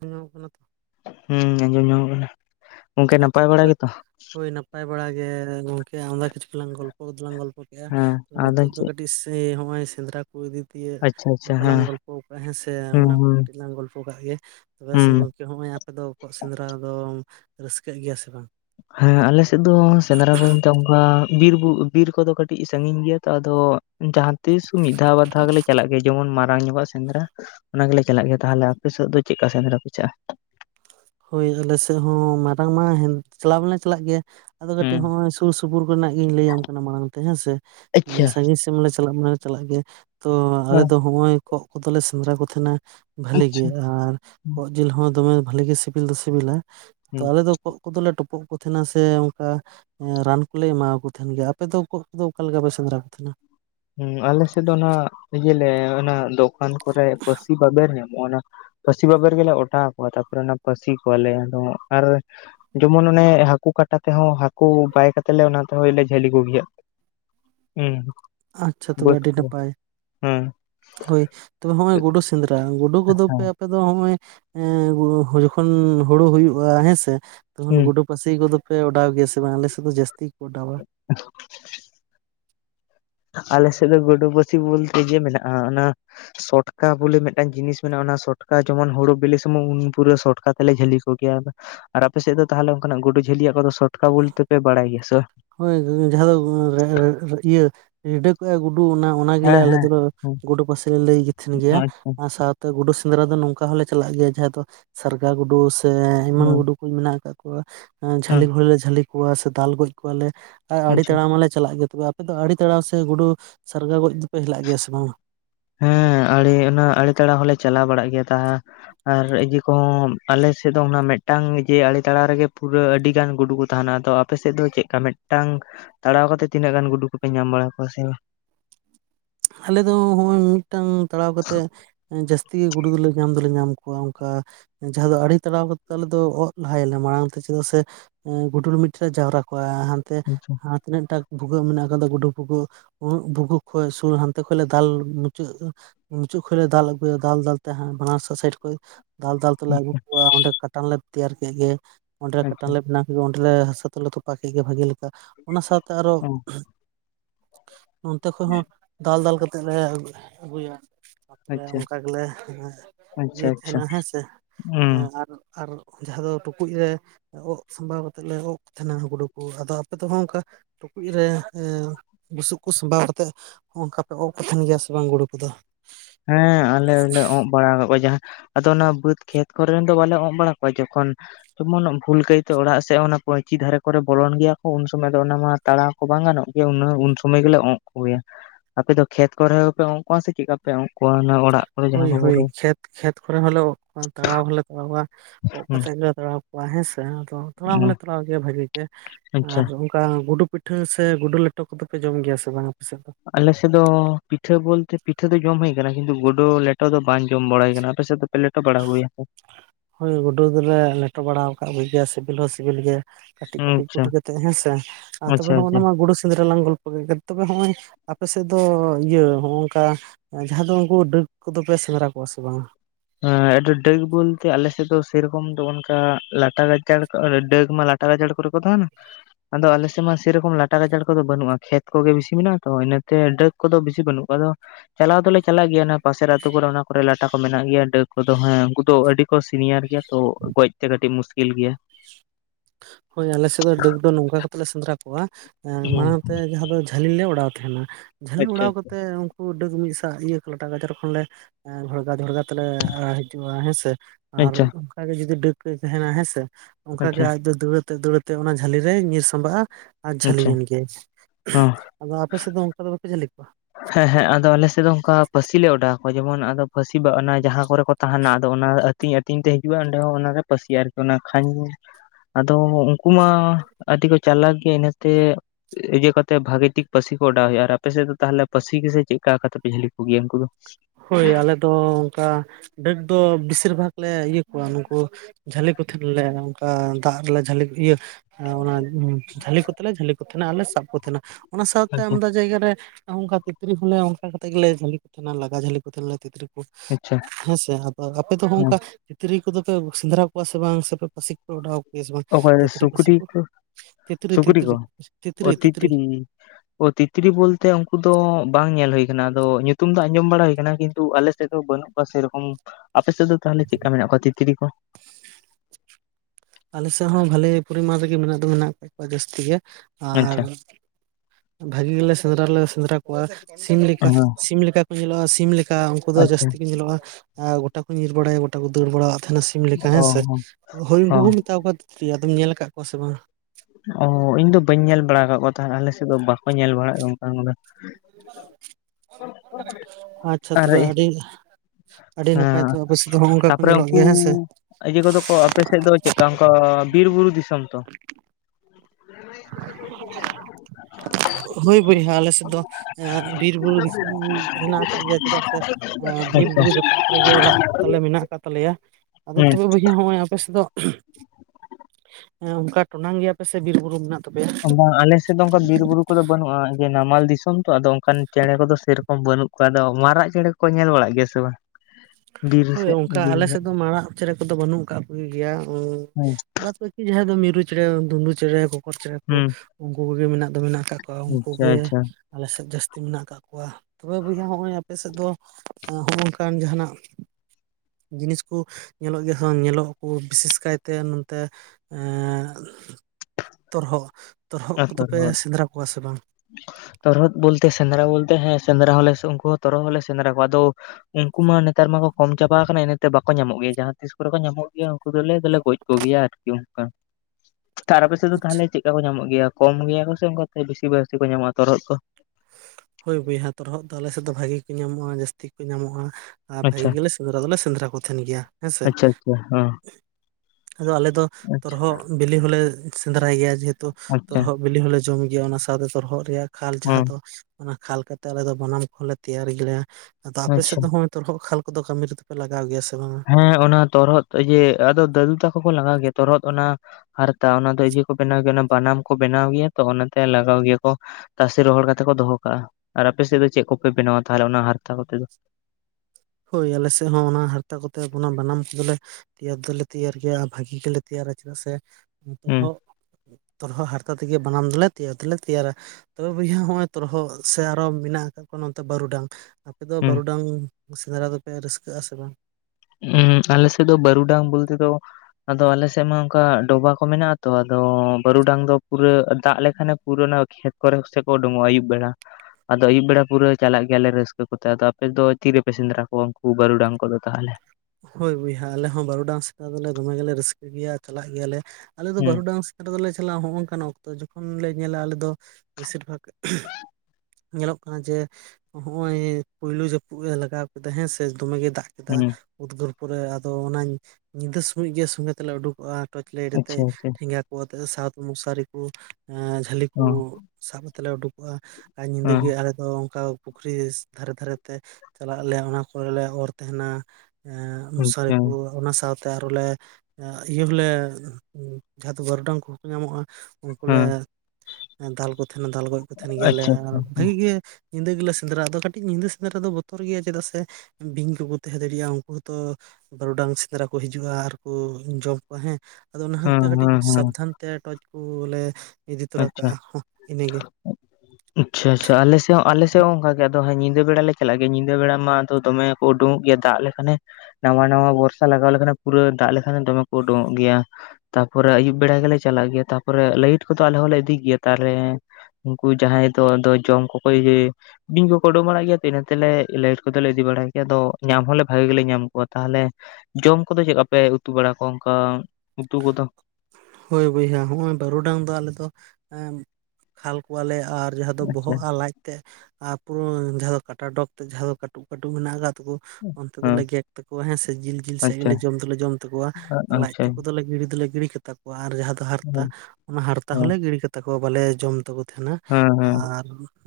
ᱟᱸᱡᱚᱢᱚᱜ ᱠᱟᱱᱟ ᱛᱚ ᱾ ᱦᱩᱸ ᱟᱸᱡᱚᱢ ᱧᱟᱢᱚᱜ ᱠᱟᱱᱟ᱾ ᱜᱚᱝᱠᱮ ᱱᱟᱯᱟᱭ ᱟᱪᱪᱷᱟ ᱵᱟᱲᱟ ᱛᱚᱵᱮ ᱜᱮᱛᱚ ᱦᱳᱭ ᱱᱟᱯᱟᱭ ᱵᱟᱲᱟ ᱜᱮ ᱜᱚᱝᱠᱮ ᱟᱢᱫᱟ ᱠᱤᱪᱷᱩ ᱜᱮ ᱞᱟᱝ ᱜᱚᱞ ᱯᱷᱚ ᱫᱚᱞᱟᱝ ᱜᱚᱞᱯᱷᱚ ᱠᱮᱜ-ᱟ ᱦᱮᱸ ᱟᱫᱚ ᱱᱤᱛᱚᱜ ᱫᱚ ᱪᱮᱫ ᱠᱟᱹᱴᱤᱡ ᱥᱮᱭ ᱦᱚᱜ-ᱚᱭ ᱥᱮᱸᱫᱽᱨᱟ [unintelligible] ᱟᱪᱪᱷᱟ ᱟᱪᱪᱷᱟ ᱛᱤᱭᱚᱜ ᱦᱮᱸ ᱵᱟᱞᱟᱝ ᱜᱚᱞᱯᱷᱚᱣ ᱠᱟᱜ-ᱟ ᱦᱮᱸᱥᱮ ᱦᱩᱸ ᱚᱱᱟ ᱠᱚ ᱦᱩᱸ ᱠᱟᱹᱴᱤᱡ ᱞᱟᱝ ᱜᱚᱞᱯᱷᱚ ᱠᱟᱜ ᱜᱮ ᱛᱚᱵᱮ ᱥᱮ ᱦᱩᱸ ᱜᱚᱝᱠᱮ ᱦᱚᱸᱜ-ᱚᱭ ᱟᱯᱮ ᱫᱚ ᱠᱚ ᱥᱮᱸᱫᱽᱨᱟ ᱫᱚᱢ ᱨᱟᱹᱥᱠᱟᱹᱜ ᱜᱮᱭᱟ ᱥᱮ ᱵᱟᱝ ᱦᱮᱸ ᱟᱞᱮᱥᱮᱫ ᱫᱚ ᱥᱮᱸᱫᱽᱨᱟ ᱠᱚ ᱢᱮᱛᱟᱜ ᱚᱱᱠᱟ ᱵᱤᱨ-ᱵᱩ ᱵᱤᱨ ᱠᱚᱫᱚ ᱠᱟᱹᱴᱤᱡ ᱥᱟᱺᱜᱤᱧ ᱜᱮᱭᱟ ᱛᱚ ᱟᱫᱚ ᱡᱟᱦᱟᱸᱛᱤᱥ ᱢᱤᱫ ᱫᱷᱟᱣ ᱵᱟᱨ ᱫᱷᱟᱣ ᱜᱮᱞᱮ ᱪᱟᱞᱟᱜ ᱜᱮᱭᱟ ᱡᱮᱢᱚᱱ ᱢᱟᱨᱟᱝ ᱧᱚᱜᱟᱜ ᱥᱮᱸᱫᱽᱨᱟ ᱚᱱᱟ ᱜᱮᱞᱮ ᱪᱟᱞᱟᱜ ᱜᱮᱭᱟ ᱛᱟᱦᱚᱞᱮ ᱟᱯᱮ ᱥᱮᱫ ᱫᱚ ᱪᱮᱫ ᱞᱮᱠᱟ ᱥᱮᱸᱫᱽᱨᱟ ᱯᱮ ᱪᱟᱜ-ᱟ? ᱦᱳᱭ ᱟᱞᱮ ᱥᱮᱫ ᱦᱚᱸ ᱢᱟᱨᱟᱝ ᱢᱟ ᱪᱟᱞᱟᱣ ᱦᱚᱸᱞᱮ ᱪᱟᱞᱟᱜ ᱜᱮᱭᱟ, ᱟᱫᱚ ᱠᱟᱹᱴᱤᱡ ᱦᱮᱸ ᱦᱚᱜ-ᱚᱭ ᱥᱩᱨ ᱥᱩᱯᱩᱨ ᱠᱚᱨᱮᱱᱟᱜ ᱜᱤᱧ ᱞᱟᱹᱭᱟᱢ ᱠᱟᱱᱟ ᱢᱟᱲᱟᱝ ᱛᱮ ᱦᱮᱸ ᱥᱮ, ᱟᱪᱪᱷᱟ ᱥᱟᱹᱜᱤᱧ ᱢᱞᱮ ᱪᱟᱞᱟᱜ ᱪᱟᱞᱟᱜ ᱜᱮ ᱛᱚ ᱟᱞᱮ ᱦᱮᱸ ᱫᱚ ᱦᱚᱜ-ᱚᱭ ᱠᱚᱸᱜ ᱠᱚᱫᱚᱞᱮ ᱥᱮᱸᱫᱽᱨᱟ ᱠᱚ ᱛᱟᱦᱮᱸᱱᱟ ᱵᱟᱹᱞᱮ ᱟᱪᱪᱷᱟ ᱜᱮ ᱟᱨ ᱠᱚᱸᱜ ᱡᱤᱞ ᱦᱚᱸ ᱫᱚᱢᱮ ᱵᱷᱟᱞᱮ ᱜᱮ ᱥᱤᱵᱤᱞ ᱫᱚ ᱥᱤᱵᱤᱞᱟ ᱛᱚ ᱦᱩᱸ ᱟᱞᱮ ᱫᱚ ᱠᱚᱸᱜ ᱠᱚᱫᱚᱞᱮ ᱴᱚᱯᱚᱜ ᱠᱚ ᱛᱟᱦᱮᱸᱱᱟ ᱥᱮ ᱚᱱᱠᱟ ᱨᱟᱱ ᱠᱚᱞᱮ ᱮᱢᱟ ᱠᱚ ᱛᱟᱦᱮᱸᱱ ᱜᱮᱭᱟ, ᱟᱯᱮ ᱫᱚ ᱠᱚᱸᱜ ᱠᱚᱫᱚ ᱚᱠᱟ ᱞᱮᱠᱟ ᱯᱮ ᱥᱮᱸᱫᱽᱨᱟ ᱠᱚ ᱛᱟᱦᱮᱸᱱᱟ? ᱦᱩᱸ ᱟᱞᱮᱥᱮᱫ ᱫᱚ ᱚᱱᱟ ᱤᱭᱟᱹᱞᱮ ᱚᱱᱟ ᱫᱚᱠᱟᱱ ᱠᱚᱨᱮ ᱯᱟᱥᱤ ᱵᱟᱵᱮᱨ ᱧᱟᱢᱚᱜ-ᱟ ᱚᱱᱟ ᱯᱟᱥᱤ ᱵᱟᱵᱮᱨ ᱜᱮᱞᱮ ᱚᱴᱟᱣ ᱛᱟᱯᱚᱨᱮ ᱚᱱᱟ ᱯᱟᱹᱥᱤ ᱠᱚᱣᱟᱞᱮ ᱟᱫᱚ ᱟᱨ ᱡᱮᱢᱚᱱ ᱚᱱᱮ ᱦᱟᱹᱠᱩ ᱠᱟᱴᱟ ᱛᱮᱦᱚᱸ ᱦᱟᱹᱠᱩ ᱵᱟᱭ ᱠᱟᱛᱮᱫ ᱞᱮ ᱚᱱᱟ ᱛᱮᱦᱚᱸᱞᱮ ᱡᱷᱟᱹᱞᱤ ᱠᱚᱜᱮᱭᱟ᱾ ᱦᱩᱸ ᱦᱩᱸ ᱾ ᱟᱪᱪᱷᱟ ᱛᱚᱵᱮ ᱟᱹᱰᱤ ᱱᱟᱯᱟᱭ᱾ ᱦᱮᱸ ᱦᱳᱭ ᱛᱚᱵᱮ ᱦᱚᱸᱜ-ᱚᱭ ᱜᱩᱰᱩ ᱥᱮᱸᱫᱽᱨᱟ ᱜᱩᱰᱩ ᱠᱚᱫᱚ ᱯᱮ ᱟᱯᱮ ᱫᱚ ᱦᱚᱜ-ᱚᱭ ᱮᱸ ᱡᱚᱠᱷᱚᱱ ᱦᱳᱲᱳ ᱦᱩᱭᱩᱜ-ᱟ ᱦᱮᱸᱥᱮ ᱛᱚᱠᱷᱚᱱ ᱦᱩᱸ ᱜᱩᱰᱩ ᱯᱟᱹᱥᱤ ᱠᱚᱫᱚᱯᱮ ᱚᱰᱟᱣ ᱜᱮᱭᱟ ᱥᱮ ᱵᱟᱝ? ᱟᱞᱮᱥᱮᱫ ᱫᱚ ᱡᱟᱹᱥᱛᱤ ᱠᱚ ᱚᱰᱟᱣᱟ᱾ ᱦ [unintelligible] ᱟᱞᱮ ᱥᱮᱫ ᱫᱚ ᱜᱩᱰᱩ ᱯᱟᱹᱥᱤ ᱵᱚᱞᱛᱮ ᱜᱮ ᱢᱮᱱᱟᱜ-ᱟ ᱚᱱᱟ ᱥᱚᱴᱠᱟ ᱵᱚᱞᱮ ᱢᱤᱫᱴᱟᱝ ᱡᱤᱱᱤᱥ ᱢᱮᱱᱟᱜ-ᱟ ᱚᱱᱟ ᱥᱚᱴᱠᱟ ᱡᱮᱢᱚᱱ ᱦᱩᱲᱩ ᱵᱤᱞᱮ ᱥᱩᱢᱚᱭ ᱩᱱ ᱯᱩᱨᱟᱹ ᱥᱚᱴᱠᱟ ᱛᱮᱞᱮ ᱡᱟᱹᱞᱤ ᱠᱚᱜᱮᱭᱟ ᱟᱨ ᱟᱯᱮ ᱥᱮᱫ ᱫᱚ ᱛᱟᱦᱚᱞᱮ ᱚᱱᱠᱟᱱᱟᱜ ᱜᱩᱰᱩ ᱡᱷᱟᱹᱞᱤᱭᱟᱜ ᱠᱚᱫᱚ ᱥᱚᱴᱠᱟ ᱵᱚᱞᱛᱮᱯᱮ ᱵᱟᱲᱟᱭ ᱜᱮᱭᱟ ᱥᱮ ᱵᱟᱝ? ᱦᱳᱭ ᱡᱟᱦᱟᱸ ᱫᱚ ᱤᱭᱟᱹ ᱨᱤᱰᱟᱹ ᱠᱟᱜ-ᱟ ᱜᱩᱰᱩ ᱚᱱᱟ ᱚᱱᱟ ᱜᱮᱞᱮ ᱦᱮᱸ ᱟᱞᱮ ᱦᱮᱸ ᱫᱚᱞᱮ ᱦᱩᱸ ᱜᱩᱰᱩ ᱯᱟᱥᱮ ᱞᱮ ᱞᱟᱹᱭ ᱜᱮ ᱛᱟᱦᱮᱱ ᱜᱮᱭᱟ ᱟᱪᱪᱷᱟ ᱟᱨ ᱥᱟᱶ ᱜᱩᱰᱩ ᱥᱮᱸᱫᱽᱨᱟ ᱫᱚ ᱱᱚᱝᱠᱟ ᱦᱚᱞᱮ ᱪᱟᱞᱟᱜ ᱜᱮᱭᱟ ᱡᱟᱦᱟᱸ ᱫᱚ ᱥᱟᱨᱜᱟ ᱜᱩᱰᱩ ᱥᱮ ᱮᱢᱟᱱ ᱦᱩᱸ ᱜᱩᱰᱩ ᱢᱮᱱᱟᱜ ᱟᱠᱟᱜ ᱠᱚᱣᱟ ᱦᱩᱸ ᱡᱷᱟᱹᱞᱤ ᱠᱚᱦᱚᱸᱞᱮ ᱡᱷᱟᱹᱞᱤ ᱠᱚᱣᱟ ᱥᱮ ᱫᱟᱞ ᱜᱚᱡ ᱠᱟᱣᱟᱞᱮ ᱟᱨ ᱟᱲᱮ ᱟᱪᱪᱷᱟ ᱛᱟᱲᱟᱣ ᱢᱟᱞᱮ ᱪᱟᱞᱟᱜ ᱜᱮᱭᱟ ᱛᱚᱵᱮ ᱟᱯᱮ ᱫᱚ ᱟᱲᱮ ᱛᱟᱲᱟᱣ ᱥᱮ ᱜᱩᱰᱩ ᱥᱟᱨᱜᱟ ᱜᱚᱡ ᱫᱚᱯᱮ ᱦᱮᱞᱟᱜ ᱜᱮᱭᱟ ᱥᱮ? ᱵᱟᱝᱟ ᱦᱮᱸ ᱟᱹᱲᱮ ᱚᱱᱟ ᱟᱹᱲᱮ ᱛᱟᱲᱟᱣ ᱦᱚᱸᱞᱮ ᱪᱟᱞᱟᱣ ᱵᱟᱲᱟᱜ ᱜᱮᱭᱟ ᱛᱟᱦᱮᱸ ᱟᱨ ᱤᱭᱟᱹ ᱠᱚᱦᱚᱸ ᱟᱞᱮ ᱥᱮᱫ ᱫᱚ ᱚᱱᱟ ᱢᱤᱫᱴᱟᱝ ᱡᱮ ᱟᱲᱮ ᱛᱟᱲᱟᱣ ᱨᱮᱜᱮ ᱯᱩᱨᱟᱹ ᱟᱹᱰᱤ ᱜᱟᱱ ᱜᱩᱰᱩ ᱠᱚ ᱛᱟᱦᱮᱱᱟ ᱟᱫᱚ ᱟᱯᱮ ᱟᱯᱮᱥᱮᱫ ᱫᱚ ᱪᱮᱫᱠᱟ ᱢᱤᱫᱴᱟᱝ ᱛᱟᱲᱟᱣ ᱠᱟᱛᱮ ᱛᱤᱱᱟᱹᱜ ᱜᱟᱱ ᱜᱩᱰᱩ ᱠᱚᱯᱮ ᱧᱟᱢ ᱵᱟᱲᱟ ᱠᱚᱣᱟ ᱥᱮ? ᱟᱞᱮ ᱫᱚ ᱦᱚᱸᱜ-ᱚᱭ ᱢᱤᱫᱴᱟᱝ ᱛᱟᱲᱟᱣ ᱠᱟᱛᱮᱜ ᱡᱟᱹᱥ ᱛᱤ ᱜᱮ ᱜᱩᱰᱩ ᱫᱚᱞᱮ ᱧᱟᱢ ᱫᱚᱞᱮ ᱧᱟᱢ ᱠᱚᱣᱟ, ᱚᱱᱠᱟ ᱡᱟᱦᱟᱸ ᱫᱚ ᱟᱹᱲᱮ ᱛᱟᱲᱟᱣ ᱠᱟᱛᱮ ᱟᱞᱮ ᱫᱚ ᱚᱸᱜᱽ ᱞᱟᱦᱟᱭᱟᱞᱮ ᱢᱟᱲᱟᱝ ᱛᱮ ᱪᱮᱫᱟᱜ ᱥᱮ ᱜᱩᱰᱩ ᱫᱚ ᱢᱤᱫᱴᱮᱱ ᱞᱮ ᱡᱟᱣᱨᱟ ᱠᱚᱭᱟ ᱦᱟᱱ ᱛᱮ ᱟᱪᱪᱷᱟ ᱡᱟᱦᱟᱸ ᱛᱤᱱᱟᱹᱜ ᱴᱟᱜ ᱵᱷᱩᱜᱟᱹᱜ ᱢᱮᱱᱟᱜ ᱟᱠᱟᱫᱟ ᱜᱩᱰᱩ ᱠᱚᱠᱚ ᱩᱱᱟᱹᱜ ᱵᱷᱩᱜᱟᱹᱜ ᱠᱷᱚᱡ ᱥᱩ ᱯᱩᱨᱟᱹ ᱦᱟᱱᱛᱮ ᱠᱷᱚᱡ ᱞᱮ ᱫᱟᱞ ᱢᱩᱪᱟᱹᱫᱟ᱾ ᱢᱩᱪᱟᱹᱫ ᱠᱷᱚᱡ ᱞᱮ ᱫᱟᱞ ᱟᱹᱜᱩᱭᱟ ᱫᱟᱞ ᱫᱟᱞ ᱛᱮ ᱦᱟᱸᱜ ᱵᱟᱱᱟᱨ ᱥᱮᱫ ᱥᱟᱭᱤᱰ ᱠᱷᱚᱡ ᱫᱟᱞ ᱫᱟᱞ ᱛᱮᱞᱮ ᱟᱹᱜᱩ ᱠᱚᱣᱟ ᱚᱸᱰᱮ ᱠᱟᱴᱟᱱ ᱞᱮ ᱛᱮᱭᱟᱨ ᱠᱮᱫ ᱜᱮ ᱚᱸᱰᱮ ᱠᱟᱴᱟᱱ ᱟᱪᱪᱷᱟ ᱞᱮ ᱵᱮᱱᱟᱣ ᱚᱸᱰᱮ ᱞᱮ ᱦᱟᱥᱟ ᱛᱮᱞᱮ ᱛᱚᱯᱟ ᱠᱮᱫ ᱜᱮ ᱵᱷᱟᱜᱤ ᱞᱮᱠᱟ ᱚᱱᱟ ᱥᱟᱶᱛᱮ ᱟᱨᱚ ᱚ ᱱᱚᱱᱛᱮ ᱠᱷᱚᱡ ᱦᱚᱸ ᱫᱟᱞ ᱫᱟᱞ ᱠᱟᱛᱮᱫ ᱞᱮ ᱟᱹᱜᱩ ᱟᱹᱜᱩᱭᱟ᱾ ᱛᱟᱯᱚᱨᱮ ᱟᱪᱪᱷᱟ ᱚᱱᱠᱟ ᱜᱮᱞᱮ ᱟᱪᱪᱷᱟ ᱤᱭᱟᱹᱭ ᱟᱪᱪᱷᱟ ᱛᱟᱦᱮᱱᱟ ᱦᱮᱸ ᱥᱮ ᱦᱩᱸ ᱟᱨ ᱟᱨ ᱡᱟᱦᱟᱸ ᱫᱚ ᱴᱩᱠᱩᱡ ᱨᱮ ᱚᱸᱜ ᱥᱟᱢᱵᱟᱣ ᱠᱟᱛᱮᱫ ᱞᱮ ᱚᱸᱜ ᱠᱚ ᱛᱟᱦᱮᱸᱱᱟ ᱜᱩᱰᱩ ᱠᱚ, ᱟᱫᱚ ᱟᱯᱮ ᱫᱚ ᱦᱚᱜ ᱚᱱᱠᱟ ᱴᱩᱠᱩᱡ ᱨᱮ ᱮᱸ ᱵᱩᱥᱩᱵ ᱠᱚ ᱥᱟᱵᱟᱣ ᱠᱟᱛᱮᱫ ᱚᱱᱠᱟ ᱯᱮ ᱚᱸᱜ ᱠᱚ ᱛᱟᱦᱮᱸᱱ ᱜᱮᱭᱟ ᱥᱮ ᱵᱟᱝ ᱜᱩᱰᱩ ᱠᱚ ᱫᱚ? ᱦᱮᱸ ᱟᱞᱮ ᱦᱚᱸ ᱞᱮ ᱚᱸᱜ ᱵᱟᱲᱟ ᱟᱠᱟᱫ ᱠᱚᱣᱟ ᱡᱟᱦᱟᱸ ᱟᱫᱚ ᱚᱱᱟ ᱵᱟᱹᱫᱽ ᱠᱷᱮᱛ ᱠᱚᱨᱮᱱ ᱫᱚ ᱵᱟᱞᱮ ᱚᱸᱜ ᱵᱟᱲᱟ ᱠᱚᱣᱟ ᱡᱚᱠᱷᱚᱱ ᱡᱮᱢᱚᱱ ᱵᱷᱩᱞ ᱠᱟᱹᱭᱛᱮ ᱚᱲᱟᱜ ᱥᱮᱫ ᱚᱱᱟ ᱯᱟᱹᱭᱪᱤ ᱫᱷᱟᱨᱮ ᱠᱚᱨᱮ ᱵᱚᱞᱚᱱ ᱜᱮᱭᱟ ᱠᱚ ᱩᱱ ᱥᱚᱢᱚᱭ ᱫᱚ ᱚᱱᱟ ᱢᱟ ᱛᱟᱲᱟᱣ ᱠᱚ ᱵᱟᱝ ᱜᱟᱱᱚᱜ ᱜᱮᱭᱟ ᱚᱱᱟ ᱩᱱ ᱥᱚᱢᱚᱭ ᱜᱮᱞᱮ ᱚᱸᱜ ᱠᱚ ᱜᱮᱭᱟ, ᱟᱯᱮ ᱫᱚ ᱠᱷᱮᱛ ᱠᱚᱨᱮ ᱦᱚᱸᱯᱮ ᱚᱸᱜ ᱠᱚᱣᱟ ᱥᱮ ᱪᱮᱫᱠᱟ ᱯᱮ ᱯᱮ ᱚᱸᱜ ᱠᱣᱭᱟ ᱚᱱᱟ ᱚᱲᱟᱜ ᱠᱚᱨᱮ ᱡᱟᱦᱟᱸ ᱦᱳᱭ ᱠᱚ ᱦᱳᱭ ᱵᱚᱞᱮ ᱠᱷᱮᱛ ᱠᱷᱮᱛ ᱠᱚᱨᱮ ᱦᱚᱸᱞᱮ ᱚᱸᱜ ᱠᱚᱣᱟ ᱛᱟᱲᱟᱣ ᱦᱚᱸᱞᱮ ᱛᱟᱲᱟᱣ ᱠᱚᱣᱟ᱾ ᱚᱸᱜ ᱦᱩᱸ ᱠᱟᱛᱮᱜ ᱜᱮ ᱞᱮ ᱛᱟᱲᱟᱣ ᱠᱚᱣᱟ ᱦᱮᱸᱥᱮ ᱟᱫᱚ ᱛᱟᱲᱟᱣ ᱚ ᱦᱚᱸᱞᱮ ᱛᱚᱲᱟᱣ ᱜᱮᱭᱟ ᱵᱷᱟᱹᱜᱤ ᱜᱮ ᱟᱨ ᱟᱪᱪᱷᱟ ᱚᱝᱠᱟ ᱚᱱᱠᱟ ᱜᱩᱰᱩ ᱯᱤᱴᱷᱟᱹ ᱥᱮ ᱜᱩᱰᱩ ᱞᱮᱴᱚ ᱠᱚᱫᱚᱯᱮ ᱡᱚᱢ ᱜᱮᱭᱟ ᱥᱮ ᱵᱟᱝ ᱟᱯᱮᱥᱮᱫ ᱫᱚ? ᱟᱞᱮᱥᱮᱫ ᱫᱚ ᱯᱤᱴᱷᱟᱹ ᱵᱚᱞᱛᱮ ᱯᱤᱴᱷᱟᱹ ᱟᱞᱮ ᱥᱮᱥ ᱫᱚ ᱡᱚᱢ ᱦᱳᱭ ᱠᱟᱱᱟ ᱠᱤᱱᱛᱩ ᱜᱚᱰᱳ ᱞᱮᱴᱚ ᱫᱚ ᱵᱟᱝ ᱡᱚᱢ ᱵᱟᱲᱟ ᱦᱳᱭ ᱠᱟᱱᱟ, ᱟᱯᱮ ᱥᱮᱫ ᱫᱚ ᱞᱮᱴᱚ ᱵᱟᱲᱟ ᱠᱚ ᱜᱮᱭᱟ ᱯᱮ? ᱦᱳᱭ ᱜᱩᱰᱩ ᱜᱮᱞᱮ ᱞᱮᱴᱚ ᱵᱟᱲᱟᱣ ᱟᱠᱟᱫ ᱠᱚ ᱜᱮᱭᱟ ᱥᱤᱵᱤᱞ ᱦᱚᱸ ᱥᱤᱵᱤᱞ ᱜᱮᱭᱟ᱾ ᱠᱟᱹᱴᱤᱡ ᱠᱟᱹᱴᱤᱡ ᱟᱪᱪᱷᱟ ᱠᱩᱴᱤ ᱠᱟᱛᱮᱫ ᱦᱮᱸᱥᱮ ᱟᱨ ᱛᱚᱵᱮ ᱟᱪᱪᱷᱟ ᱦᱚᱸᱜᱼᱚᱱᱟ ᱟᱪᱪᱷᱟ ᱢᱟ ᱜᱩᱰᱩ ᱥᱮᱸᱫᱽᱨᱟ ᱞᱟᱝ ᱜᱚᱞᱯᱚ ᱛᱚᱵᱮ ᱦᱚᱸᱜᱼᱚᱭ ᱟᱯᱮ ᱥᱮᱫ ᱫᱚ ᱤᱭᱟᱹ ᱦᱚᱸᱜᱼᱚᱝᱠᱟ ᱡᱟᱦᱟᱸ ᱫᱚ ᱩᱱᱠᱩ ᱰᱟᱹᱠ ᱠᱚᱫᱚ ᱯᱮ ᱥᱮᱸᱫᱽᱨᱟ ᱠᱚᱣᱟ ᱥᱮ ᱵᱟᱝᱟ? ᱦᱮᱸ ᱟᱫᱚ ᱰᱟᱹᱠ ᱵᱚᱞᱛᱮ ᱟᱞᱮᱥᱮᱫ ᱫᱚ ᱥᱮᱭᱨᱚᱠᱚᱢ ᱫᱚ ᱚᱱᱠᱟ ᱞᱟᱴᱟ ᱜᱟᱪᱟᱲ ᱠᱚ ᱰᱟᱹᱠ ᱢᱟ ᱞᱟᱴᱟ ᱜᱟᱡᱟᱲ ᱞᱟᱴᱟ ᱜᱟᱡᱟᱲ ᱠᱚᱨᱮ ᱠᱚ ᱛᱟᱦᱮᱱᱟ, ᱟᱫᱚ ᱟᱞᱮᱥᱮᱫ ᱢᱟ ᱥᱮᱨᱚᱠᱚᱢ ᱞᱟᱴᱟ ᱜᱟᱡᱟᱲ ᱠᱚᱫᱚ ᱵᱟᱹᱱᱩᱜᱼᱟ, ᱠᱷᱮᱛ ᱠᱚᱜᱮ ᱵᱤᱥᱤ ᱢᱮᱱᱟᱜᱼᱟ ᱛᱚ ᱤᱱᱟᱹᱛᱮ ᱰᱟᱹᱠ ᱠᱚᱫᱚ ᱵᱮᱥᱤ ᱵᱟᱹᱱᱩᱜ ᱠᱚᱣᱟ, ᱟᱫᱚ ᱪᱟᱞᱟᱣ ᱫᱚᱞᱮ ᱪᱟᱞᱟᱜ ᱜᱮᱭᱟ ᱚᱱᱟ ᱯᱟᱥᱮᱨ ᱟᱛᱩ ᱠᱚᱨᱮ ᱚᱱᱟ ᱠᱚᱨᱮ ᱞᱟᱴᱟ ᱠᱚ ᱢᱮᱱᱟᱜ ᱜᱮᱭᱟ᱾ ᱰᱟᱹᱠ ᱠᱚᱫᱚ ᱦᱮᱸ ᱩᱱᱠᱩ ᱫᱚ ᱟᱹᱰᱤ ᱠᱚ ᱥᱤᱱᱤᱭᱟᱨ ᱜᱮᱭᱟ ᱛᱚ ᱜᱚᱡ ᱛᱮ ᱠᱟᱹᱴᱤᱡ ᱢᱩᱥᱠᱤᱞ ᱜᱮᱭᱟ᱾ ᱦᱳᱭ ᱟᱞᱮ ᱥᱮᱫ ᱫᱚ ᱰᱟᱹᱠ ᱫᱚ ᱱᱚᱝᱠᱟ ᱠᱟᱛᱮ ᱞᱮ ᱥᱮᱸᱫᱽᱨᱟ ᱠᱚᱣᱟ, ᱦᱮᱸ ᱢᱟᱲᱟᱝ ᱛᱮ ᱡᱟᱦᱟᱸ ᱫᱚ ᱡᱷᱟᱹᱞᱤ ᱞᱮ ᱚᱰᱟᱣ ᱛᱟᱦᱮᱱᱟ, ᱡᱷᱟᱹᱞᱤ ᱟᱪᱪᱷᱟ ᱚᱰᱟᱣ ᱠᱟᱛᱮ ᱰᱟᱹᱠ ᱢᱤᱫ ᱥᱟᱜ ᱤᱭᱟᱹ ᱞᱟᱴᱟ ᱜᱟᱡᱟᱨ ᱠᱷᱚᱱ ᱞᱮ ᱜᱷᱚᱲᱜᱟ ᱜᱷᱚᱲᱜᱟ ᱛᱮᱞᱮ ᱦᱤᱡᱩᱜᱼᱟ ᱦᱮᱸ ᱥᱮ᱾ ᱟᱨ ᱟᱪᱪᱷᱟ ᱚᱱᱠᱟ ᱜᱮ ᱡᱩᱫᱤ ᱰᱟᱹᱠ ᱮ ᱛᱟᱦᱮᱱᱟ ᱦᱮᱸᱥᱮ ᱚᱱᱠᱟᱜᱮ ᱟᱪᱪᱷᱟ ᱟᱪᱪᱷᱟ ᱟᱡ ᱫᱚ ᱫᱟᱹᱲ ᱛᱮ ᱫᱟᱹᱲ ᱟᱛᱮ ᱚᱱᱟ ᱡᱷᱟᱹᱞᱤ ᱨᱮ ᱧᱤᱨ ᱥᱟᱢᱵᱟᱜᱼᱟ ᱟᱨ ᱟᱪᱪᱷᱟ ᱡᱷᱟᱹᱞᱤᱭᱮᱱ ᱜᱮ᱾ ᱦᱚᱸ ᱟᱫᱚ ᱟᱯᱮᱥᱮᱫ ᱫᱚ ᱚᱱᱠᱟ ᱫᱚ ᱵᱟᱯᱮ ᱡᱷᱟᱹᱞᱤᱭᱮᱫ ᱠᱚᱣᱟ? ᱦᱮᱸ ᱦᱮᱸ ᱟᱫᱚ ᱟᱞᱮᱥᱮᱫ ᱫᱚ ᱚᱱᱠᱟ ᱯᱟᱹᱥᱤ ᱞᱮ ᱚᱰᱟᱣ ᱟᱠᱚᱣᱟ ᱡᱮᱢᱚᱱ ᱟᱫᱚ ᱯᱟᱹᱥᱤ ᱵᱟ ᱚᱱᱟ ᱡᱟᱦᱟᱸ ᱠᱚᱨᱮ ᱠᱚ ᱛᱟᱦᱮᱱᱟ ᱟᱫᱚ ᱚᱱᱟᱨᱮ ᱟᱹᱛᱤᱧ ᱟᱹᱛᱤᱧ ᱛᱮ ᱦᱤᱡᱩᱜᱼᱟ ᱚᱸᱰᱮ ᱦᱚᱸ ᱚᱱᱟᱨᱮ ᱯᱟᱹᱥᱤᱜᱼᱟᱭ ᱟᱨᱠᱤ ᱚᱱᱟ ᱠᱷᱟᱧ ᱟᱫᱚ ᱠᱩᱢᱟ ᱟᱰᱤ ᱠᱚ ᱪᱟᱞᱟᱜ ᱜᱮᱭᱟ ᱤᱱᱟᱹᱛᱮ ᱤᱭᱟᱹ ᱠᱟᱛᱮ ᱵᱷᱟᱜᱤ ᱴᱷᱤᱠ ᱯᱟᱹᱥᱤ ᱠᱚ ᱚᱰᱟᱣ ᱦᱩᱭᱩᱜᱼᱟ ᱟᱨ ᱟᱯᱮ ᱥᱮᱫ ᱫᱚ? ᱛᱟᱦᱚᱞᱮ ᱯᱟᱹᱥᱤ ᱜᱮᱥᱮ ᱪᱮᱫ ᱞᱮᱠᱟ ᱠᱟᱛᱮᱯᱮ ᱡᱟᱹᱞᱤ ᱠᱚᱜᱮᱭᱟ ᱩᱱᱠᱩ ᱫᱚ᱾ ᱦᱳᱭ ᱟᱞᱮ ᱫᱚ ᱚᱱᱠᱟ ᱰᱟᱹᱠ ᱫᱚ ᱵᱮᱥᱤᱨ ᱵᱷᱟᱜᱽ ᱞᱮ ᱤᱭᱟᱹ ᱠᱚᱣᱟ ᱱᱩᱠᱩ ᱡᱷᱟᱹᱞᱤ ᱠᱚᱣᱟ᱾ ᱯᱩᱛᱷᱤᱞᱮ ᱚᱱᱠᱟ ᱫᱟᱜ ᱨᱮᱞᱮ ᱡᱷᱟᱹᱞᱤ ᱠᱚᱜᱮᱭᱟᱹ ᱚᱱᱟ ᱡᱷᱟᱹᱞᱤ ᱠᱚᱛᱮ ᱞᱮ ᱡᱷᱟᱹᱞᱤ ᱠᱚ ᱛᱟᱦᱮᱱᱟ ᱟᱨᱞᱮ ᱥᱟᱵ ᱠᱚ ᱛᱟᱦᱮᱱᱟ ᱚᱱᱟ ᱥᱟᱶᱛᱮ ᱟᱪᱪᱷᱟ ᱟᱢᱫᱟ ᱡᱟᱭᱜᱟ ᱨᱮ ᱚᱱᱠᱟ ᱛᱤᱛᱨᱤ ᱦᱚᱸᱞᱮ ᱚᱱᱠᱟ ᱠᱟᱛᱮᱜ ᱜᱮᱞᱮ ᱡᱷᱟᱟᱹᱞᱤ ᱠᱚ ᱛᱟᱸᱦᱮᱱᱟ ᱾ ᱡᱷᱟᱹᱞᱤ ᱠᱚ ᱛᱟᱦᱮ ᱞᱮᱭᱟ ᱛᱤᱫᱽᱨᱟᱹ ᱠᱚ ᱟᱪᱪᱷᱟ ᱦᱮᱸ ᱥᱮ ᱟᱫᱚ ᱟᱯᱮ ᱫᱚ ᱦᱮᱸ ᱚᱱᱠᱟ᱾ ᱛᱤᱛᱨᱤ ᱠᱚᱫᱚ ᱯᱮ ᱥᱮᱸᱫᱽᱨᱟ ᱠᱚᱣᱟ ᱥᱮ ᱵᱟᱝ ᱥᱮ ᱯᱟᱹᱥᱤ ᱠᱚᱯᱮ ᱚᱰᱟᱣᱚᱮᱭᱟ ᱥᱮ ᱵᱟᱝ ᱚᱠᱚᱭ ᱛᱤᱛᱨᱤ ᱯᱟᱹᱥᱤ ᱥᱩᱠᱨᱤ ᱠᱚ? ᱛᱤᱛᱨᱤ ᱥᱩᱠᱨᱤ ᱛᱤᱛᱨᱤ ᱠᱚ ᱛᱤᱛᱨᱤ ᱛᱤᱛᱨᱤ᱾ ᱚ ᱛᱤᱛᱨᱤ ᱵᱚᱞᱛᱮ ᱩᱱᱠᱩ ᱫᱚ ᱵᱟᱝ ᱧᱮᱞ ᱦᱩᱭ ᱟᱠᱟᱱᱟ ᱟᱫᱚ ᱧᱩᱛᱩᱢ ᱫᱚ ᱟᱸᱡᱚᱢ ᱵᱟᱲᱟ ᱦᱩᱭ ᱟᱠᱟᱱᱟ ᱠᱤᱱᱛᱩ ᱟᱞᱮᱥᱮᱫ ᱫᱚ ᱵᱟᱹᱱᱩᱜ ᱠᱚᱣᱟ ᱥᱮᱨᱚᱠᱚᱢ ᱟᱯᱮ ᱥᱮᱫ ᱫᱚ ᱛᱟᱦᱚᱞᱮ ᱪᱮᱫ ᱞᱮᱠᱟ ᱢᱮᱱᱟᱜ ᱠᱚᱣᱟ ᱛᱤᱛᱨᱤ ᱠᱚ᱾ ᱟᱞᱮ ᱥᱮᱫ ᱦᱚᱸ ᱵᱷᱟᱞᱮ ᱯᱚᱨᱤᱢᱟᱱ ᱨᱮᱜᱮ ᱢᱮᱱᱟᱜ ᱫᱚ ᱢᱮᱱᱟᱜ ᱠᱟᱜ ᱠᱚᱣᱟ ᱡᱟᱹᱥᱛᱤ ᱜᱮ ᱟᱨ ᱟᱪᱪᱷᱟ ᱵᱷᱟᱜᱤ ᱜᱮᱞᱮ ᱥᱮᱸᱫᱽᱨᱟ ᱞᱮ ᱥᱮᱸᱫᱽᱨᱟ ᱠᱚᱣᱟ ᱥᱤᱢ ᱞᱮᱠᱟ ᱦᱮᱸ ᱥᱤᱢ ᱞᱮᱠᱟ ᱠᱚ ᱧᱮᱞᱚᱜᱼᱟ ᱥᱤᱢ ᱞᱮᱠᱟ᱾ ᱮᱸ ᱩᱱᱠᱩ ᱫᱚ ᱟᱪᱪᱷᱟ ᱡᱟᱹᱥᱛᱤ ᱠᱚ ᱧᱮᱞᱚᱜᱼᱟ ᱜᱚᱴᱟ ᱠᱚ ᱧᱤᱨ ᱵᱟᱲᱟᱭᱟ ᱜᱚᱴᱟ ᱠᱚ ᱫᱟᱹᱲ ᱵᱟᱲᱟᱭᱟ᱾ ᱛᱟᱦᱮᱱᱟ ᱥᱤᱢ ᱞᱮᱠᱟ ᱚ ᱦᱮᱸᱥᱮ ᱦᱚᱸ ᱦᱳᱭ ᱩᱱᱠᱩ ᱠᱚ ᱦᱚᱸ ᱢᱮᱛᱟᱣᱟ ᱠᱚᱣᱟ ᱛᱤᱛᱨᱤ ᱟᱫᱚᱢ ᱧᱮᱞ ᱟᱠᱟᱫ ᱠᱚᱣᱟ ᱥᱮ ᱵᱟᱝ? ᱚ ᱤᱧ ᱫᱚ ᱵᱟᱹᱧ ᱧᱮᱞ ᱵᱟᱲᱟ ᱟᱠᱟᱫ ᱠᱚ ᱛᱟᱦᱮᱸᱫ ᱟᱞᱮ ᱥᱮᱫ ᱫᱚ ᱵᱟᱠᱚ ᱧᱮᱞ ᱵᱟᱲᱟ ᱟᱪᱪᱷᱟ ᱛᱚᱵᱮ [inaudible] ᱟᱹᱰᱤ ᱟᱹᱰᱤ ᱱᱟᱯᱟᱭ ᱛᱚ ᱟᱯᱮ ᱥᱮᱫ ᱫᱚ ᱦᱚᱸᱜ ᱦᱮᱸ ᱚᱝᱠᱟ ᱠᱚ ᱛᱟᱯᱚᱨᱮ ᱧᱮᱞᱚᱜ ᱩᱱᱠᱩ ᱜᱮᱭᱟ ᱦᱮᱸ ᱥᱮ ᱤᱭᱟᱹ ᱠᱚᱫᱚ ᱠᱚ ᱟᱯᱮᱥᱮᱫ ᱫᱚ ᱪᱮᱫᱠᱟ ᱚᱱᱠᱟ ᱵᱤᱨ ᱵᱩᱨᱩ ᱫᱤᱥᱚᱢ ᱛᱚ? ᱦᱳᱭ ᱵᱚᱭᱦᱟ ᱟᱞᱮᱥᱮᱫ ᱫᱚ ᱮᱸ ᱵᱤᱨ ᱵᱩᱨᱩ ᱫᱤᱥᱟᱹᱢ ᱨᱮᱱᱟᱜ ᱠᱟᱜ ᱜᱮᱭᱟ ᱪᱮᱫᱟᱜ ᱥᱮ [unintelligible] ᱚᱲᱟᱜ ᱠᱚᱨᱮᱜᱮ ᱚᱲᱟᱜ ᱠᱚ ᱛᱟᱞᱮ ᱢᱮᱱᱟᱜ ᱟᱠᱟᱫ ᱛᱟᱞᱮᱭᱟ ᱟᱫᱚ ᱦᱮᱸ ᱛᱚᱵᱮ ᱵᱚᱭᱟ ᱦᱚᱸᱜ ᱚᱭ ᱟᱯᱮᱥᱮᱫ ᱫᱚ ᱦᱮᱸ ᱚᱝᱠᱟ ᱴᱚᱰᱟᱝ ᱜᱮᱭᱟᱯᱮ ᱥᱮ ᱵᱤᱨ ᱵᱩᱨᱩ ᱢᱮᱱᱟᱜ ᱛᱟᱯᱮᱭᱟ? ᱟ ᱵᱟᱝ ᱟᱞᱮᱥᱮᱫ ᱫᱚ ᱚᱝᱠᱟ ᱵᱤᱨ ᱵᱩᱨᱩ ᱠᱚᱫᱚ ᱵᱟᱹᱱᱩᱜᱼᱟ ᱡᱮ ᱱᱟᱢᱟᱞ ᱫᱤᱥᱚᱢ ᱛᱚ ᱟᱫᱚ ᱚᱱᱠᱟᱱ ᱪᱮᱬᱮ ᱠᱚᱫᱚ ᱥᱮᱨᱚᱠᱚᱢ ᱵᱟᱹᱱᱩᱜ ᱚᱠᱟ ᱫᱚ ᱢᱟᱨᱟᱜ ᱪᱮᱬᱮ ᱠᱚᱠᱚ ᱧᱮᱞ ᱵᱟᱲᱟᱜ ᱜᱮᱭᱟ ᱥᱮ ᱵᱟ? ᱦᱳᱭ ᱚᱝᱠᱟ ᱟᱞᱮ ᱥᱮᱫ ᱫᱚ ᱢᱟᱨᱟᱜ ᱪᱮᱬᱮ ᱠᱚᱫᱚ ᱵᱟᱹᱱᱩᱜ ᱠᱟᱫ ᱠᱚᱜᱮ ᱜᱮᱭᱟ ᱩᱸ ᱵᱟᱫ ᱵᱟᱹᱠ ᱠᱤ ᱡᱟᱦᱟᱸᱭ ᱫᱚ ᱢᱤᱨᱩ ᱪᱮᱬᱮ ᱫᱩᱱᱫᱩ ᱪᱮᱬᱮ ᱠᱩ ᱠᱷᱚᱨ ᱪᱮᱬᱮ ᱠᱩ ᱦᱩᱸ ᱩᱱᱠᱩ ᱠᱩᱜᱮ ᱢᱮᱱᱟᱜ ᱫᱚ ᱢᱮᱱᱟᱜ ᱠᱟᱜ ᱠᱚᱣᱟ ᱩᱱᱠᱩ ᱟᱪᱪᱷᱟ ᱜᱮ ᱟᱪᱪᱷᱟ ᱟᱞᱮᱥᱮᱫ ᱡᱟᱹᱥᱛᱤ ᱢᱮᱱᱟᱜ ᱠᱟᱜ ᱠᱚᱣᱟ ᱛᱚᱵᱮ ᱵᱚᱭᱦᱟ ᱦᱚᱸᱜ ᱚᱭ ᱟᱯᱮᱥᱮᱫ ᱫᱚ ᱦᱚ ᱚᱝᱠᱟᱱ ᱡᱟᱦᱟᱸᱱᱟᱜ ᱡᱤᱱᱤᱥ ᱠᱩ ᱧᱮᱞᱚᱜ ᱜᱮᱭᱟ ᱥᱮ ᱵᱟᱝ ᱧᱮᱞᱚᱜ ᱟᱹᱠᱩ ᱵᱤᱥᱮᱥ ᱠᱟᱭᱛᱮ ᱱᱚᱱᱛᱮ ᱮᱸᱜ ᱛᱚᱨᱦᱚᱫ ᱛᱚᱨᱦᱚᱫ ᱟᱨ ᱠᱚᱫᱚᱯᱮ ᱛᱚᱨᱦᱚᱫ ᱥᱮᱸᱫᱽᱨᱟ ᱠᱚᱣᱟ ᱥᱮ ᱵᱟᱝ? ᱛᱚᱨᱦᱚᱫ ᱵᱳᱞᱛᱮ ᱥᱮᱸᱫᱽᱨᱟ ᱵᱳᱞᱛᱮ ᱦᱮᱸ ᱥᱮᱸᱫᱽᱨᱟ ᱦᱚᱞᱮ ᱩᱱᱠᱩ ᱦᱚᱸ ᱛᱚᱨᱦᱚᱫ ᱦᱚᱞᱮ ᱥᱮᱸᱫᱽᱨᱟ ᱠᱚᱣᱟ ᱟᱫᱚ ᱩᱱᱠᱩ ᱢᱟ ᱱᱮᱛᱟᱨ ᱢᱟᱠᱚ ᱠᱚᱢ ᱪᱟᱵᱟᱣ ᱠᱟᱱᱟ ᱤᱱᱟᱹᱛᱮ ᱵᱟᱠᱚ ᱧᱟᱢᱚᱜ ᱜᱮᱭᱟ ᱡᱟᱦᱟᱸ ᱛᱤᱥ ᱠᱚᱨᱮ ᱠᱚ ᱧᱟᱢᱚᱜ ᱜᱮᱭᱟ ᱩᱱᱠᱩ ᱫᱚᱞᱮ ᱫᱚᱞᱮ ᱜᱚᱡ ᱠᱚᱜᱮᱭᱟ ᱟᱨ ᱡᱚᱢᱠᱟ, ᱛᱟᱨ ᱟᱯᱮ ᱥᱮᱫ ᱫᱚ ᱟᱪᱪᱷᱟ ᱛᱟᱦᱚᱞᱮ ᱪᱮᱫᱠᱟ ᱠᱚ ᱧᱟᱢᱚᱜ ᱜᱮᱭᱟ ᱠᱚᱢ ᱜᱮᱭᱟ ᱠᱚ ᱥᱮ ᱚᱱᱠᱟᱛᱮ ᱵᱮᱥᱤ ᱵᱟᱭᱥᱤ ᱠᱚ ᱧᱟᱢᱚᱜᱼᱟ ᱛᱚᱨᱦᱚᱫ ᱠᱚ? ᱦᱳᱭ ᱵᱩᱭᱦᱟ ᱛᱚᱨᱦᱚᱫ ᱫᱚ ᱟᱞᱮᱥᱮᱫ ᱫᱚ ᱵᱷᱟᱜᱤ ᱠᱚ ᱧᱟᱢᱚᱜᱼᱟ ᱡᱟᱹᱥᱛᱤ ᱠᱩ ᱧᱟᱢᱚᱜᱼᱟ ᱟᱨ ᱵᱷᱟᱹᱜᱤ ᱟᱪᱪᱷᱟ ᱜᱤᱞᱮᱥ ᱥᱮᱸᱫᱽᱨᱟ ᱫᱚᱞᱮ ᱥᱮᱸᱫᱽᱨᱟ ᱠᱚ ᱛᱷᱮᱱ ᱜᱤᱭᱟ᱾ ᱟᱪᱪᱷᱟ ᱟᱪᱪᱷᱟ ᱦᱟᱸ ᱟᱫᱚ ᱟᱞᱮ ᱫᱚ ᱛᱚᱨᱦᱚᱫ ᱵᱤᱞᱤ ᱦᱚᱸᱞᱮ ᱥᱮᱸᱫᱽᱨᱟᱭ ᱜᱮᱭᱟ ᱡᱮᱦᱮᱛᱩ ᱟᱪᱪᱷᱟ ᱛᱚᱨᱦᱚᱫ ᱵᱤᱞᱤ ᱦᱚᱸᱞᱮ ᱡᱚᱢ ᱜᱮᱭᱟ ᱚᱱᱟ ᱥᱟᱶᱛᱮ ᱛᱚᱨᱦᱚᱫ ᱨᱮᱭᱟᱜ ᱠᱷᱟᱞ ᱡᱟᱦᱟᱸ ᱦᱚᱸ ᱫᱚ ᱚᱱᱟ ᱠᱷᱟᱞ ᱠᱟᱛᱮᱜ ᱟᱞᱮ ᱫᱚ ᱵᱟᱱᱟᱢ ᱠᱚᱦᱚᱸᱞᱮ ᱛᱮᱭᱟᱨ ᱜᱮᱞᱮᱭᱟ ᱟᱫᱚ ᱟᱯᱮ ᱥᱮᱫ ᱟᱪᱪᱷᱟ ᱦᱚᱸ ᱛᱚᱨᱦᱚᱜ ᱠᱷᱟᱞ ᱠᱚᱫᱚ ᱠᱟᱹᱢᱤ ᱨᱮᱫᱚᱯᱮ ᱞᱟᱜᱟᱣ ᱜᱮᱭᱟ ᱥᱮ ᱵᱟᱝᱼᱟ? ᱦᱮᱸ ᱚᱱᱟ ᱛᱚᱨᱦᱚᱫ ᱤᱭᱟᱹ ᱟᱫᱚ ᱫᱟᱹᱫᱩ ᱛᱟᱠᱚ ᱠᱚ ᱞᱟᱜᱟᱣ ᱜᱮᱭᱟ ᱛᱚᱨᱦᱚᱫ ᱚᱱᱟ ᱦᱟᱨ ᱛᱟ ᱚᱱᱟ ᱫᱚ ᱤᱡᱟᱹ ᱠᱚ ᱵᱮᱱᱟᱣ ᱜᱮᱭᱟ ᱚᱱᱟ ᱵᱟᱱᱟᱢ ᱠᱚ ᱵᱮᱱᱟᱣ ᱜᱮᱭᱟ ᱛᱚ ᱚᱱᱟᱛᱮ ᱞᱟᱜᱟᱣ ᱜᱮᱭᱟ ᱠᱚ᱾ ᱛᱟᱥᱮ ᱨᱚᱦᱚᱲ ᱠᱟᱛᱮ ᱠᱚ ᱫᱚᱦᱚ ᱠᱟᱜᱼᱟ ᱟᱨ ᱟᱯᱮ ᱥᱮᱫ ᱫᱚ ᱪᱮᱫ ᱠᱚᱯᱮ ᱵᱮᱱᱟᱣᱟ ᱛᱷᱟᱞᱮ ᱚᱱᱟ ᱦᱟᱨᱛᱟ ᱠᱚᱛᱮ ᱫᱚ? ᱦᱳᱭ ᱟᱞᱮ ᱥᱮᱫ ᱦᱚᱸ ᱚᱱᱟ ᱦᱟᱨᱛᱟ ᱠᱚᱛᱮ ᱚᱱᱟ ᱵᱟᱱᱟᱢᱵ ᱫᱚᱞᱮ ᱛᱮᱭᱟᱨ ᱫᱚᱞᱮ ᱛᱮᱭᱟᱨ ᱜᱮᱭᱟ ᱟᱨ ᱵᱷᱟᱹᱜᱤ ᱜᱮᱞᱮ ᱛᱮᱭᱟᱨᱟ ᱪᱮᱫᱟᱜ ᱥᱮ ᱱᱮᱛᱟᱨ ᱦᱩᱸ ᱦᱚᱸ ᱛᱚᱨᱦᱚᱫ ᱦᱟᱨᱛᱟ ᱛᱮᱜᱮ ᱵᱟᱱᱟᱢ ᱫᱚᱞᱮ ᱛᱮᱭᱟᱨ ᱫᱚᱞᱮ ᱛᱮᱭᱟᱨᱟ᱾ ᱛᱚᱵᱮ ᱵᱚᱭᱦᱟ ᱦᱚᱸᱜᱼᱚᱭ ᱛᱚᱨᱚᱦᱚᱫ ᱥᱮ ᱟᱨᱚ ᱢᱮᱱᱟᱜ ᱟᱠᱟᱫ ᱠᱚᱣᱟ ᱱᱚᱛᱮ ᱵᱟᱹᱨᱩᱰᱟᱝ ᱟᱯᱮ ᱫᱚ ᱦᱩᱸ ᱵᱟᱹᱨᱩᱰᱟᱝ ᱥᱮᱸᱫᱽᱨᱟ ᱫᱚᱯᱮ ᱨᱟᱹᱥᱠᱟᱹᱜᱼᱟ ᱥᱮ ᱵᱟᱝ? ᱩᱸ ᱦᱩᱸᱜ ᱟᱞᱮ ᱥᱮ ᱫᱚ ᱵᱟᱹᱨᱩᱰᱟᱝ ᱵᱳᱞᱛᱮ ᱫᱚ ᱟᱫᱚ ᱟᱞᱮᱥᱮᱫ ᱢᱟ ᱚᱝᱠᱟ ᱰᱚᱵᱟ ᱠᱚ ᱢᱮᱱᱟᱜᱼᱟ ᱛᱚ ᱟᱫᱚ ᱵᱟᱹᱨᱩᱰᱟᱝ ᱫᱚ ᱯᱩᱨᱟᱹ ᱫᱟᱜ ᱞᱮᱠᱷᱟᱱᱮ ᱯᱩᱨᱟᱹᱱᱟ ᱠᱷᱮᱛ ᱠᱚᱨᱮ ᱠᱷᱚᱥᱮ ᱠᱚ ᱩᱰᱩᱝ ᱚᱜᱼᱟ ᱟᱹᱭᱩᱵ ᱵᱮᱲᱟ ᱟᱫᱚ ᱟᱹᱭᱩᱵ ᱵᱮᱲᱟ ᱯᱩᱨᱟᱹ ᱪᱟᱞᱟᱜ ᱜᱮᱭᱟᱞᱮ ᱨᱟᱹᱥᱠᱟᱹ ᱠᱚᱛᱮ ᱟᱫᱚ ᱟᱯᱮ ᱫᱚ ᱛᱤᱨᱮᱯᱮ ᱥᱮᱸᱫᱽᱨᱟ ᱠᱚᱣᱟ ᱩᱝᱠᱩ ᱵᱟᱹᱨᱩᱰᱟᱝ ᱠᱚᱫᱚ ᱛᱟᱦᱚᱞᱮ? ᱦᱳᱭ ᱵᱩᱭᱦᱟ ᱟᱞᱮ ᱦᱚᱸ ᱵᱟᱹᱨᱩᱰᱟᱝ ᱥᱤᱸᱫᱽᱨᱟ ᱫᱚᱞᱮ ᱫᱚᱢᱮ ᱜᱮᱞᱮ ᱨᱟᱹᱥᱠᱟᱹᱜ ᱜᱮᱭᱟ ᱪᱟᱞᱟᱜ ᱜᱮᱭᱟᱞᱮ ᱟᱞᱮ ᱫᱚ ᱦᱩᱸ ᱵᱟᱹᱨᱩᱰᱟᱝᱥ ᱥᱮᱸᱫᱽᱨᱟ ᱫᱚᱞᱮ ᱪᱟᱞᱟᱜ ᱦᱚᱸᱜ ᱚᱝᱠᱟᱱ ᱚᱠᱛᱚ ᱡᱚᱠᱷᱚᱱ ᱞᱮ ᱧᱮᱞᱟ ᱟᱞᱮ ᱫᱚ ᱵᱮᱥᱤᱨ ᱵᱷᱟᱜᱽ ᱧᱮᱞᱚᱜ ᱠᱟᱱᱟ ᱡᱮ ᱦᱚᱸᱜ ᱚᱭ ᱯᱩᱭᱞᱩ ᱡᱟᱹᱯᱩᱫ ᱮ ᱞᱟᱜᱟᱣ ᱠᱮᱫᱟ ᱦᱮᱸ ᱥᱮ ᱫᱚᱢᱮ ᱜᱮ ᱫᱟᱜ ᱠᱮᱫᱟ ᱦᱩᱸ ᱩᱫᱽᱜᱟᱹᱨ ᱯᱚᱨᱮ ᱟᱫᱚ ᱚᱱᱟ ᱧᱤᱫᱟᱹ ᱥᱩᱸᱡ ᱜᱮ ᱥᱚᱸᱜᱮ ᱛᱮᱞᱮ ᱩᱰᱩᱠᱚᱜᱼᱟ᱾ ᱴᱚᱪ ᱞᱟᱭᱤᱴ ᱟᱪᱪᱷᱟ ᱟᱛᱮᱜ ᱟᱪᱪᱷᱟ ᱴᱷᱮᱸᱜᱟ ᱠᱚ ᱟᱛᱮᱜ ᱥᱟᱸᱛ ᱢᱩᱥᱟᱨᱤ ᱠᱩ ᱮ ᱡᱷᱟᱹᱞᱤ ᱠᱩ ᱦᱚᱸ ᱥᱟᱵ ᱠᱟᱛᱮᱫ ᱞᱮ ᱩᱰᱩᱠᱚᱼᱟ ᱟᱨ ᱧᱤᱫᱟᱹ ᱜᱤ ᱟᱞᱮᱫ ᱫᱚ ᱚᱝᱠᱟ ᱯᱩᱠᱷᱨᱤᱥ ᱫᱷᱟᱨᱮ ᱫᱷᱟᱨᱮᱛᱮ ᱪᱟᱞᱟᱜ ᱟᱞᱮ ᱚᱱᱟ ᱠᱚᱨᱮᱞᱮ ᱚᱨ ᱛᱮᱦᱮᱸᱱᱟ ᱮᱸᱜ ᱦᱚᱸ ᱢᱩᱥᱟᱨᱤ ᱟᱪᱪᱷᱟ ᱠᱩ ᱚᱱᱟ ᱥᱟᱶᱛᱮ ᱟᱨᱚᱞᱮ ᱤᱭᱟᱹ ᱦᱚᱸᱞᱮ ᱡᱟᱦᱟᱸ ᱫᱚ ᱵᱟᱹᱨᱩᱰᱟᱝ ᱠᱚᱦᱚᱸ ᱠᱚ ᱧᱟᱢᱚᱜᱼᱟ᱾ ᱩᱱᱠᱩ ᱞᱮ ᱦᱮᱸ ᱫᱟᱞ ᱠᱚ ᱛᱟᱦᱮᱱᱟ ᱫᱟᱞ ᱜᱚᱡ ᱠᱚ ᱛᱟᱦᱮᱱ ᱜᱮᱭᱟᱞᱮ ᱟᱪᱪᱷᱟ ᱟᱨ ᱟᱪᱪᱷᱟ ᱵᱷᱟᱹᱜᱤ ᱜᱮ ᱧᱤᱫᱟᱹ ᱜᱮᱞᱮ ᱥᱮᱸᱫᱽᱨᱟ ᱟᱫᱚ ᱠᱟᱹᱴᱤᱡ ᱧᱤᱫᱟᱹ ᱥᱮᱸᱫᱽᱨᱟ ᱫᱚ ᱵᱚᱛᱚᱨ ᱜᱮᱭᱟ ᱪᱮᱫᱟᱜ ᱥᱮ ᱵᱤᱧ ᱠᱚᱠᱚ ᱛᱟᱦᱮᱸ ᱫᱟᱲᱮᱭᱟᱜᱼᱟ᱾ ᱩᱱᱠᱩ ᱛᱚ ᱵᱟᱨᱩᱰᱟᱝ ᱥᱮᱸᱫᱽᱨᱟ ᱠᱚ ᱦᱤᱡᱩᱜᱼᱟ ᱟᱨ ᱠᱚ ᱡᱚᱢ ᱦᱮᱸ ᱟᱫᱚ ᱚᱱᱟ ᱠᱷᱟᱹᱛᱤᱨ ᱦᱮᱸ ᱛᱮ ᱠᱟᱹᱴᱤᱡ ᱦᱮᱸ ᱦᱮᱸ ᱥᱟᱵᱫᱷᱟᱱ ᱛᱮ ᱴᱚᱨᱪ ᱠᱚᱞᱮ ᱤᱫᱤ ᱛᱚᱨᱟ ᱟᱪᱪᱷᱟ ᱠᱟᱜᱼᱟ ᱦᱚᱸ ᱤᱱᱟᱹᱜᱮ᱾ ᱟᱪᱪᱷᱟ ᱟᱪᱪᱷᱟ ᱟᱞᱮ ᱥᱮᱫ ᱦᱚᱸ ᱟᱞᱮ ᱥᱮᱫ ᱦᱚᱸ ᱚᱱᱠᱟ ᱜᱮ ᱟᱫᱚ ᱦᱟ ᱧᱤᱫᱟᱹ ᱵᱮᱲᱟ ᱞᱮ ᱪᱟᱞᱟᱜ ᱜᱮᱭᱟ ᱧᱤᱫᱟᱹ ᱵᱮᱲᱟ ᱢᱟᱫᱚ ᱫᱚᱢᱮ ᱩᱰᱩᱝᱚᱜ ᱜᱮᱭᱟ ᱫᱟᱜ ᱞᱮᱠᱷᱟᱱᱮ᱾ ᱱᱟᱶᱟ ᱱᱟᱣᱟ ᱵᱚᱨᱥᱟ ᱞᱟᱜᱟᱣ ᱞᱮᱠᱷᱟᱱ ᱯᱩᱨᱟᱹ ᱫᱟᱜ ᱞᱮᱠᱷᱟᱱ ᱫᱚᱢᱮ ᱠᱚ ᱩᱩᱝᱚᱜ ᱜᱮᱭᱟ᱾ ᱛᱟᱨᱯᱚᱨᱮ ᱟᱹᱭᱩᱵ ᱵᱮᱲᱟ ᱜᱮᱞᱮ ᱪᱟᱞᱟᱜ ᱜᱮᱭᱟ, ᱛᱟᱨᱯᱚᱨᱮ ᱞᱟᱭᱤᱴ ᱠᱚᱫᱚ ᱟᱞᱮ ᱦᱚᱸᱞᱮ ᱤᱫᱤ ᱜᱮᱭᱟ ᱛᱟᱦᱚᱞᱮ ᱩᱱᱠᱩ ᱡᱟᱦᱟᱸᱭ ᱫᱚ ᱟᱫᱚ ᱡᱚᱢ ᱠᱚᱠᱚ ᱤᱭᱟᱹ ᱵᱤᱧ ᱠᱚᱠᱚ ᱩᱰᱩᱠ ᱵᱟᱲᱟᱜ ᱜᱮᱭᱟ ᱤᱱᱟᱹ ᱛᱮᱞᱮ ᱞᱟᱹᱭᱤᱴ ᱠᱚᱫᱞᱮ ᱤᱫᱤ ᱵᱟᱲᱟᱭ ᱜᱮᱭᱟ ᱟᱫᱚ ᱧᱟᱢ ᱦᱚᱸᱞᱮ ᱵᱷᱟᱜᱤ ᱜᱮᱞᱮ ᱧᱟᱢ ᱠᱚᱣᱟ ᱛᱟᱦᱚᱞᱮ ᱡᱚᱢ ᱠᱚᱫᱚ ᱪᱮᱫᱠᱟ ᱯᱮ ᱩᱛᱩ ᱵᱟᱲᱟ ᱠᱚᱣᱟ ᱚᱱᱠᱟ ᱩᱛᱩ ᱠᱚᱫᱚ? ᱦᱳᱭ ᱵᱚᱭᱦᱟ ᱦᱚᱸᱜ-ᱚᱭ ᱵᱟᱹᱨᱩᱰᱟᱝ ᱫᱚ ᱟᱞᱮᱫ ᱫᱚ ᱠᱷᱟᱞ ᱠᱚᱣᱟᱞᱮ ᱟᱨ ᱡᱟᱦᱟᱸ ᱟᱪᱪᱷᱟ ᱵᱚᱦᱚᱜ-ᱟ ᱞᱟᱡ ᱛᱮ ᱟᱨ ᱯᱩᱨᱟᱹ ᱠᱟᱴᱟ ᱰᱚᱜ ᱛᱮ ᱡᱟᱦᱟᱸ ᱫᱚ ᱠᱟᱹᱴᱩᱵ ᱠᱟᱹᱴᱩ ᱠᱟᱜ ᱚᱱᱛᱮ ᱫᱚᱞᱮ ᱦᱮᱸ ᱜᱮᱫ ᱛᱟᱠᱚᱣᱟ ᱦᱮᱸ ᱥᱮ ᱡᱤᱞ ᱡᱤᱞ ᱥᱮᱫ ᱟᱪᱪᱷᱟ ᱜᱮ ᱡᱚᱢ ᱫᱚᱞᱮ ᱡᱚᱢ ᱛᱟᱠᱚᱣᱟ ᱞᱟᱡ ᱟᱪᱪᱷᱟ ᱛᱮ ᱫᱚᱞᱮ ᱜᱤᱛᱟ ᱠᱚᱣᱟ ᱟᱨ ᱡᱟᱦᱟᱸ ᱫᱚ ᱦᱟᱨᱛᱟ ᱦᱮᱸ ᱦᱟᱨᱛᱟᱞ ᱦᱚᱞᱮ ᱜᱤᱰᱤ ᱠᱟᱛ ᱛᱟᱠᱚ ᱵᱟᱞᱮ ᱡᱚᱢ ᱛᱟᱠᱚ ᱛᱟᱦᱮᱱᱟ᱾ ᱦᱮᱸ ᱦᱮᱸ᱾ ᱟᱨ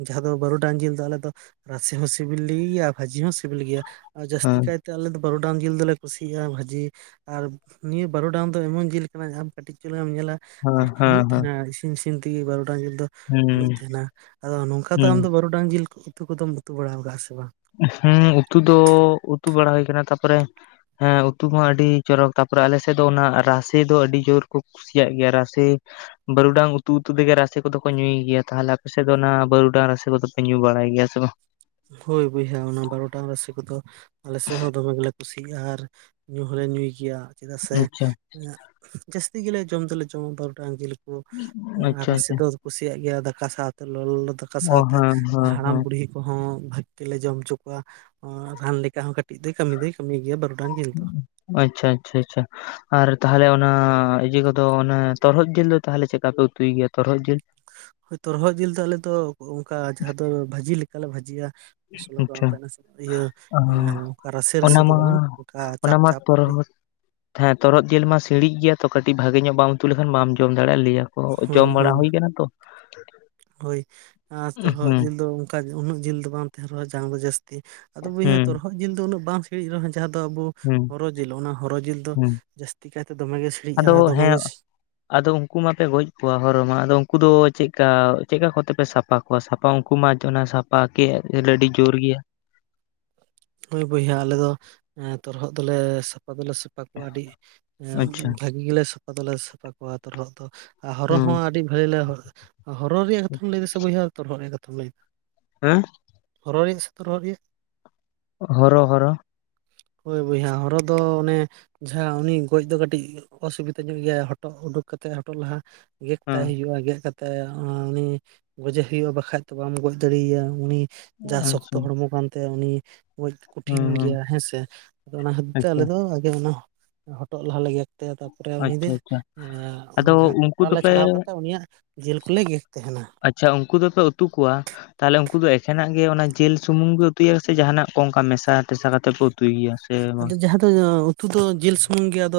ᱡᱟᱦᱟᱸ ᱫᱚ ᱵᱟᱹᱨᱩᱰᱟᱝ ᱡᱤᱞ ᱫᱚ ᱟᱞᱮ ᱫᱚ ᱨᱟᱥᱮ ᱦᱚᱸ ᱥᱤᱵᱤᱞ ᱜᱮᱭᱟ ᱵᱷᱟᱹᱡᱤ ᱦᱚᱸ ᱥᱤᱵᱤᱞ ᱜᱮᱭᱟ᱾ ᱟᱨ ᱡᱟᱹᱥᱛᱤ ᱦᱮᱸ ᱠᱟᱭᱛᱮ ᱟᱞᱮ ᱫᱚ ᱵᱟᱨᱩᱰᱟᱝ ᱡᱤᱞ ᱫᱚᱞᱮ ᱠᱩᱥᱤᱭᱟᱜᱼᱟ ᱵᱷᱟᱹᱡᱤ ᱟᱨ ᱱᱤᱭᱟᱹ ᱵᱟᱨᱚᱰᱟᱝ ᱫᱚ ᱮᱢᱚᱱ ᱡᱤᱞ ᱠᱟᱱᱟ ᱟᱢ ᱠᱟᱹᱴᱤᱡ ᱪᱩᱞᱢ ᱧᱮᱞᱟ ᱟᱨ ᱦᱮᱸ ᱯᱷᱩᱞᱩᱜ ᱦᱮᱸ ᱛᱟᱦᱮᱱᱟ ᱤᱥᱤᱱ ᱤᱥᱤᱱ ᱛᱮᱜᱮ ᱵᱟᱨᱩᱰᱟᱝ ᱡᱤᱞ ᱫᱚ ᱦᱮᱸ ᱦᱩᱸ ᱟᱞᱚᱜ ᱛᱟᱦᱮᱱᱟ ᱟᱫᱚ ᱱᱚᱝᱠᱟ ᱫᱚ ᱦᱩᱸ ᱟᱢ ᱫᱚ ᱵᱟᱹᱨᱩᱰᱟᱝ ᱡᱤᱞ ᱩᱛᱩ ᱠᱚᱫᱚᱢ ᱩᱛᱩ ᱵᱟᱲᱟ ᱟᱠᱟᱜᱼᱟ ᱥᱮ ᱵᱟᱝ? ᱦᱮᱸ ᱩᱛᱩ ᱫᱚ ᱩᱛᱩ ᱵᱟᱲᱟ ᱦᱩᱭ ᱠᱟᱱᱟ ᱛᱟᱯᱚᱨᱮ ᱦᱮᱸ ᱩᱛᱩ ᱠᱚ ᱟᱹᱰᱤ ᱪᱚᱨᱚᱠ ᱛᱟᱯᱚᱨᱮ ᱟᱞᱮᱥᱮᱫ ᱫᱚ ᱚᱱᱟ ᱨᱟᱥᱮ ᱫᱚ ᱟᱹᱰᱤ ᱡᱳᱨ ᱠᱚ ᱠᱩᱥᱭᱟᱜ ᱜᱮᱭᱟ ᱨᱟᱥᱮ ᱵᱟᱹᱨᱩᱰᱟᱝ ᱩᱛᱩ ᱩᱛᱩ ᱛᱮᱜᱮ ᱨᱟᱥᱮ ᱠᱚᱫᱚ ᱠᱚ ᱧᱩᱭ ᱜᱮᱭᱟ ᱛᱟᱦᱚᱞᱮ ᱟᱯᱮ ᱥᱮᱫ ᱫᱚ ᱚᱱᱟ ᱵᱟᱹᱨᱩᱰᱟᱝ ᱨᱟᱥᱮ ᱠᱚᱫᱚᱯᱮ ᱧᱩ ᱵᱟᱲᱟᱭ ᱜᱮᱭᱟ ᱥᱮ ᱵᱟᱝ? ᱦᱳᱭ ᱵᱚᱭᱦᱟ ᱚᱱᱟ ᱵᱟᱨᱩᱰᱟᱝ ᱨᱟᱥᱤ ᱠᱚᱫᱚ ᱟᱞᱮ ᱥᱮᱫ ᱦᱚᱸ ᱫᱚᱢᱮᱞᱮ ᱠᱩᱥᱤᱭᱟᱜ-ᱟ ᱟᱨ ᱧᱩ ᱦᱚᱸᱞᱮ ᱧᱩᱭ ᱜᱮᱭᱟ᱾ ᱪᱮᱫᱟᱜ ᱥᱮ ᱟᱪᱪᱷᱟ ᱡᱟᱹᱥᱛᱤ ᱜᱮᱞᱮ ᱡᱚᱢ ᱫᱚᱞᱮ ᱡᱚᱢᱟ ᱵᱟᱨᱩᱰᱟᱝ ᱡᱤᱞ᱾ ᱟᱨ ᱟᱪᱪᱷᱟ ᱨᱟᱥᱮ ᱟᱪᱪᱷᱟ ᱫᱚ ᱠᱩᱥᱤᱭᱟᱜ ᱜᱮᱭᱟ ᱫᱟᱠᱟ ᱥᱟᱶᱛᱮ ᱞᱚ ᱞᱚ ᱫᱚ ᱾ ᱚᱠᱟ ᱚ ᱥᱟᱶᱛᱮ ᱦᱮᱸ ᱦᱮᱸ ᱦᱟᱲᱟᱢ ᱦᱮᱸ ᱵᱩᱲᱦᱤ ᱠᱚᱦᱚᱸ ᱵᱷᱟᱹᱜᱤ ᱞᱮ ᱡᱚᱢ ᱦᱚᱪᱚ ᱠᱚᱣᱟ ᱨᱟᱱ ᱞᱮᱠᱟ ᱦᱚᱸ ᱠᱟᱹᱴᱤᱡ ᱫᱚ ᱠᱟᱹᱢᱤ ᱫᱚ ᱠᱟᱹᱢᱤ ᱜᱮᱭᱟ ᱵᱚᱨᱰᱟᱝᱜ ᱡᱤᱞ ᱫᱚ᱾ ᱟᱪᱪᱷᱟ ᱟᱪᱪᱷᱟ ᱟᱪᱪᱷᱟ ᱟᱨ ᱛᱟᱦᱚᱞᱮ ᱚᱱᱟ ᱤᱭᱟᱹ ᱠᱚᱫᱚ ᱚᱱᱟ ᱛᱚᱨᱦᱚᱫ ᱡᱤᱞ ᱫᱚ ᱛᱟᱦᱚᱞᱮ ᱪᱮᱫᱠᱟ ᱯᱮ ᱛᱩᱭ ᱜᱮᱭᱟ ᱛᱚᱨᱦᱚᱜ ᱡᱤᱞ᱾ ᱦᱳᱭ ᱛᱚᱨᱦᱚᱜ ᱡᱤᱞ ᱫᱚ ᱟᱞᱮ ᱫᱚ ᱚᱠ ᱚᱱᱝᱠᱟ ᱡᱟᱦᱟᱸ ᱫᱚ ᱵᱷᱟᱹᱡᱤ ᱞᱮᱠᱟ ᱞᱮ ᱵᱷᱟᱹᱡᱤ ᱭᱟ᱾ ᱢᱚᱥᱚᱞᱟ ᱫᱟᱣ ᱟᱪᱪᱷᱟ ᱟᱛᱮᱜ ᱱᱮ ᱤᱭᱟᱹ ᱚ, ᱮᱸ ᱚᱝᱠᱟ ᱨᱟᱥᱮ ᱨᱟᱥᱮ ᱚᱱᱟ ᱫᱚ ᱢᱟ ᱵᱟᱝ ᱚᱱᱠᱟ ᱪᱟᱯ ᱪᱟᱯ ᱠᱟᱹᱴᱤᱡ᱾ ᱛᱷᱮᱸ ᱛᱚᱨᱦᱚᱜ ᱡᱤᱞ ᱢᱟ ᱥᱤᱲᱤᱡ ᱜᱮᱭᱟ ᱛᱚ ᱠᱟᱹᱴᱤᱡ ᱵᱷᱟᱜᱮ ᱧᱚᱜ ᱵᱟᱢ ᱩᱛᱩ ᱞᱮᱠᱷᱟᱱ ᱵᱟᱢ ᱡᱚᱢ ᱫᱟᱲᱮᱭᱟᱜ-ᱟ ᱞᱟᱹᱭᱟ᱾ ᱠᱚ ᱦᱳᱭ ᱡᱚᱢ ᱵᱟᱲᱟ ᱦᱳᱭ ᱦᱩᱭ ᱠᱟᱱᱟ ᱛᱚ᱾ ᱦᱳᱭ᱾ ᱟᱸᱻ ᱛᱚᱨᱦᱚᱜ ᱦᱩᱸ ᱡᱤᱞ ᱫᱚ ᱚᱱᱠᱟ ᱩᱱᱟᱹᱜ ᱡᱤᱞ ᱫᱚ ᱵᱟᱝ ᱛᱟᱦᱮᱸᱱ ᱨᱮᱦᱚᱸ ᱡᱟᱝ ᱫᱚ ᱡᱟᱹᱥᱛᱤ ᱟᱫᱚ ᱵᱚᱭᱦᱟ ᱦᱩᱸ ᱛᱚᱨᱦᱚᱜ ᱡᱤᱞ ᱫᱚ ᱩᱱᱟᱹᱜ ᱵᱟᱝ ᱥᱤᱲᱤᱡ ᱨᱮᱦᱚᱸ ᱡᱟᱦᱟᱸ ᱫᱚ ᱟᱵᱩ᱾ ᱦᱩᱸ ᱦᱚᱨᱚ ᱡᱤᱞ ᱚᱱᱟ ᱦᱚᱨᱚ ᱡᱤᱞ ᱫᱚ ᱦᱩᱸ ᱡᱟᱹᱥᱛᱤ ᱠᱟᱭ ᱛᱮ ᱫᱚᱢᱮ ᱜᱮ ᱥᱤᱬᱤᱡᱼᱟ ᱟᱫᱚ ᱫᱚᱢᱮ ᱦᱮᱸ ᱜᱤᱥ ᱟᱫᱚ ᱩᱱᱠᱩ ᱢᱟᱯᱮ ᱜᱚᱡ ᱠᱚᱣᱟ ᱦᱚᱨᱚ ᱢᱟ ᱟᱫᱚ ᱩᱱᱠᱩ ᱫᱚ ᱪᱮᱜ ᱠᱟ ᱪᱮᱜ ᱠᱟ ᱠᱚᱛᱮ ᱯᱮ ᱥᱟᱯ ᱯᱟ ᱠᱚᱣᱟ ᱥᱟᱯᱟ ᱩᱱᱠᱩ ᱢᱟ ᱪᱮ‌ ᱚᱱᱟ ᱥᱟᱯᱟ ᱠᱮᱜ ᱮ ᱟᱹᱰᱤ ᱡᱳᱨ ᱜᱮᱭᱟ᱾ ᱦᱳᱭ ᱵᱚᱭᱦᱟ ᱟᱞᱮ ᱫᱚ ᱮᱸ ᱛᱚᱨᱦᱚᱜ ᱫᱚᱞᱮ ᱥᱟᱯᱟ ᱫᱚᱞᱮ ᱥᱟᱯᱟ ᱠᱚᱣᱟ ᱟᱹᱰᱤ ᱮᱸ ᱟᱪᱪᱷᱟ ᱵᱷᱟᱹᱜᱤ ᱜᱮᱞᱮ ᱥᱟᱯᱟ ᱫᱚᱞᱮ ᱥᱟᱯᱟ ᱠᱚᱣᱟ ᱛᱚᱨᱦᱚᱜ ᱫᱚ ᱟ‌ ᱦᱚᱨᱚ ᱦᱚᱸ ᱦᱩᱸ ᱟᱹᱰᱤ ᱵᱷᱟᱹᱜᱤ ᱞᱮ ᱚ ᱦᱚᱨᱚ ᱨᱮᱭᱟᱜ ᱠᱟᱛᱷᱟᱢ ᱞᱟᱹᱭ ᱫᱟ ᱥᱮ ᱵᱚᱭᱦᱟ ᱛᱚᱨᱦᱚᱜ ᱨᱮᱭᱟᱜ ᱠᱟᱛᱷᱟᱢ‌ ᱞᱟᱹᱭ ᱦᱮᱸ? ᱦᱚᱨᱚ ᱨᱮᱭᱟᱜ ᱥᱮ ᱛᱚᱨᱦᱚᱜ ᱨᱮᱭᱟᱜ? ᱦᱚᱨᱚ ᱦᱚᱨᱚ᱾ ᱦᱳᱭ ᱵᱚᱭᱦᱟ ᱦᱚᱨᱚ ᱫᱚ ᱚᱱᱮ ᱡᱟᱦᱟᱸ ᱩᱱᱤ ᱜᱚᱡ ᱫᱚ ᱠᱟᱹᱴᱤᱡ ᱚᱥᱩᱵᱤᱛᱟ ᱧᱚᱜ ᱜᱮᱭᱟᱭ ᱦᱚᱴᱚᱜ ᱩᱰᱩᱠ ᱠᱟᱛᱮᱜ ᱦᱚᱴᱚᱜ ᱞᱟᱦᱟ ᱜᱮᱫ ᱛᱟᱭ ᱦᱮᱸ ᱦᱩᱭᱩᱜ-ᱟ, ᱜᱮᱜ ᱠᱟᱛᱮᱜ ᱟᱸ ᱩᱱᱤ ᱜᱚᱡᱮ ᱦᱩᱭᱩᱜ-ᱟ ᱵᱟᱠᱷᱟᱡ ᱛᱚ ᱵᱟᱢ ᱜᱚᱡ ᱫᱟᱹᱲᱤᱭ ᱭᱟ ᱩᱱᱤ ᱡᱟ ᱥᱚᱠᱛᱚ ᱟᱪᱪᱷᱟ ᱦᱚᱲᱢᱚ ᱠᱟᱱ ᱛᱟᱭᱟ ᱩᱱᱤ ᱜᱚᱡ ᱦᱩᱸ ᱠᱩᱴᱷᱤᱱ ᱦᱩᱸ ᱜᱮᱭᱟ ᱦᱮᱸ ᱥᱮ᱾ ᱟᱫᱚ ᱚᱱᱟ ᱠᱷᱟᱹᱛᱤᱨ ᱛᱮ ᱟᱪᱪᱷᱟ ᱟᱞᱮ ᱫᱚ ᱟᱜᱮ ᱚᱱᱟ ᱦᱚᱴ ᱦᱚᱴᱚᱜ ᱞᱟᱦᱟ ᱞᱮ ᱜᱮᱫ ᱛᱟᱭᱟ ᱛᱟᱯᱚᱨᱮ ᱩᱱᱤ ᱫᱚ ᱟᱪᱪᱷᱟ ᱟᱪᱪᱷᱟ ᱮᱸ ᱚᱱᱟ ᱟᱫᱚ ᱡᱟᱦᱟᱸ ᱩᱱᱠᱩ ᱠᱷᱟᱯᱨᱟ ᱞᱮ ᱫᱚᱯᱮ ᱪᱷᱟᱲᱟᱣ ᱠᱟᱛᱮᱜ ᱩᱱᱤ ᱭᱟᱜ ᱡᱤᱞ ᱠᱚᱞᱮ ᱜᱮᱠ ᱛᱮᱸᱦᱮᱱᱟ᱾ ᱟᱪᱪᱷᱟ ᱩᱱᱠᱩ ᱫᱚᱯᱮ ᱩᱛᱩ ᱠᱚᱣᱟ᱾ ᱛᱟᱦᱚᱞᱮ ᱩᱱᱠᱩ ᱫᱚ ᱮᱠᱷᱮᱱᱟᱜ ᱜᱮ ᱚᱱᱟ ᱡᱮᱞ ᱥᱩᱢᱩᱝ ᱜᱮ ᱩᱛᱩᱭᱟ ᱥᱮ ᱡᱟᱦᱟᱸ ᱱᱟᱜ ᱠᱚ ᱚᱱᱠᱟ ᱢᱮᱥᱟ ᱴᱮᱥᱟ ᱠᱟᱛᱮᱜ ᱠᱚ ᱩᱛᱩᱭ ᱜᱮᱭᱟ? ᱥᱮ ᱵᱟᱝ ᱟᱫᱚ ᱡᱟᱦᱟᱸ ᱫᱚ ᱚᱸ ᱩᱛᱩ ᱫᱚ ᱡᱤᱞ ᱥᱩᱢᱩᱝ ᱜᱮ ᱟᱫᱚ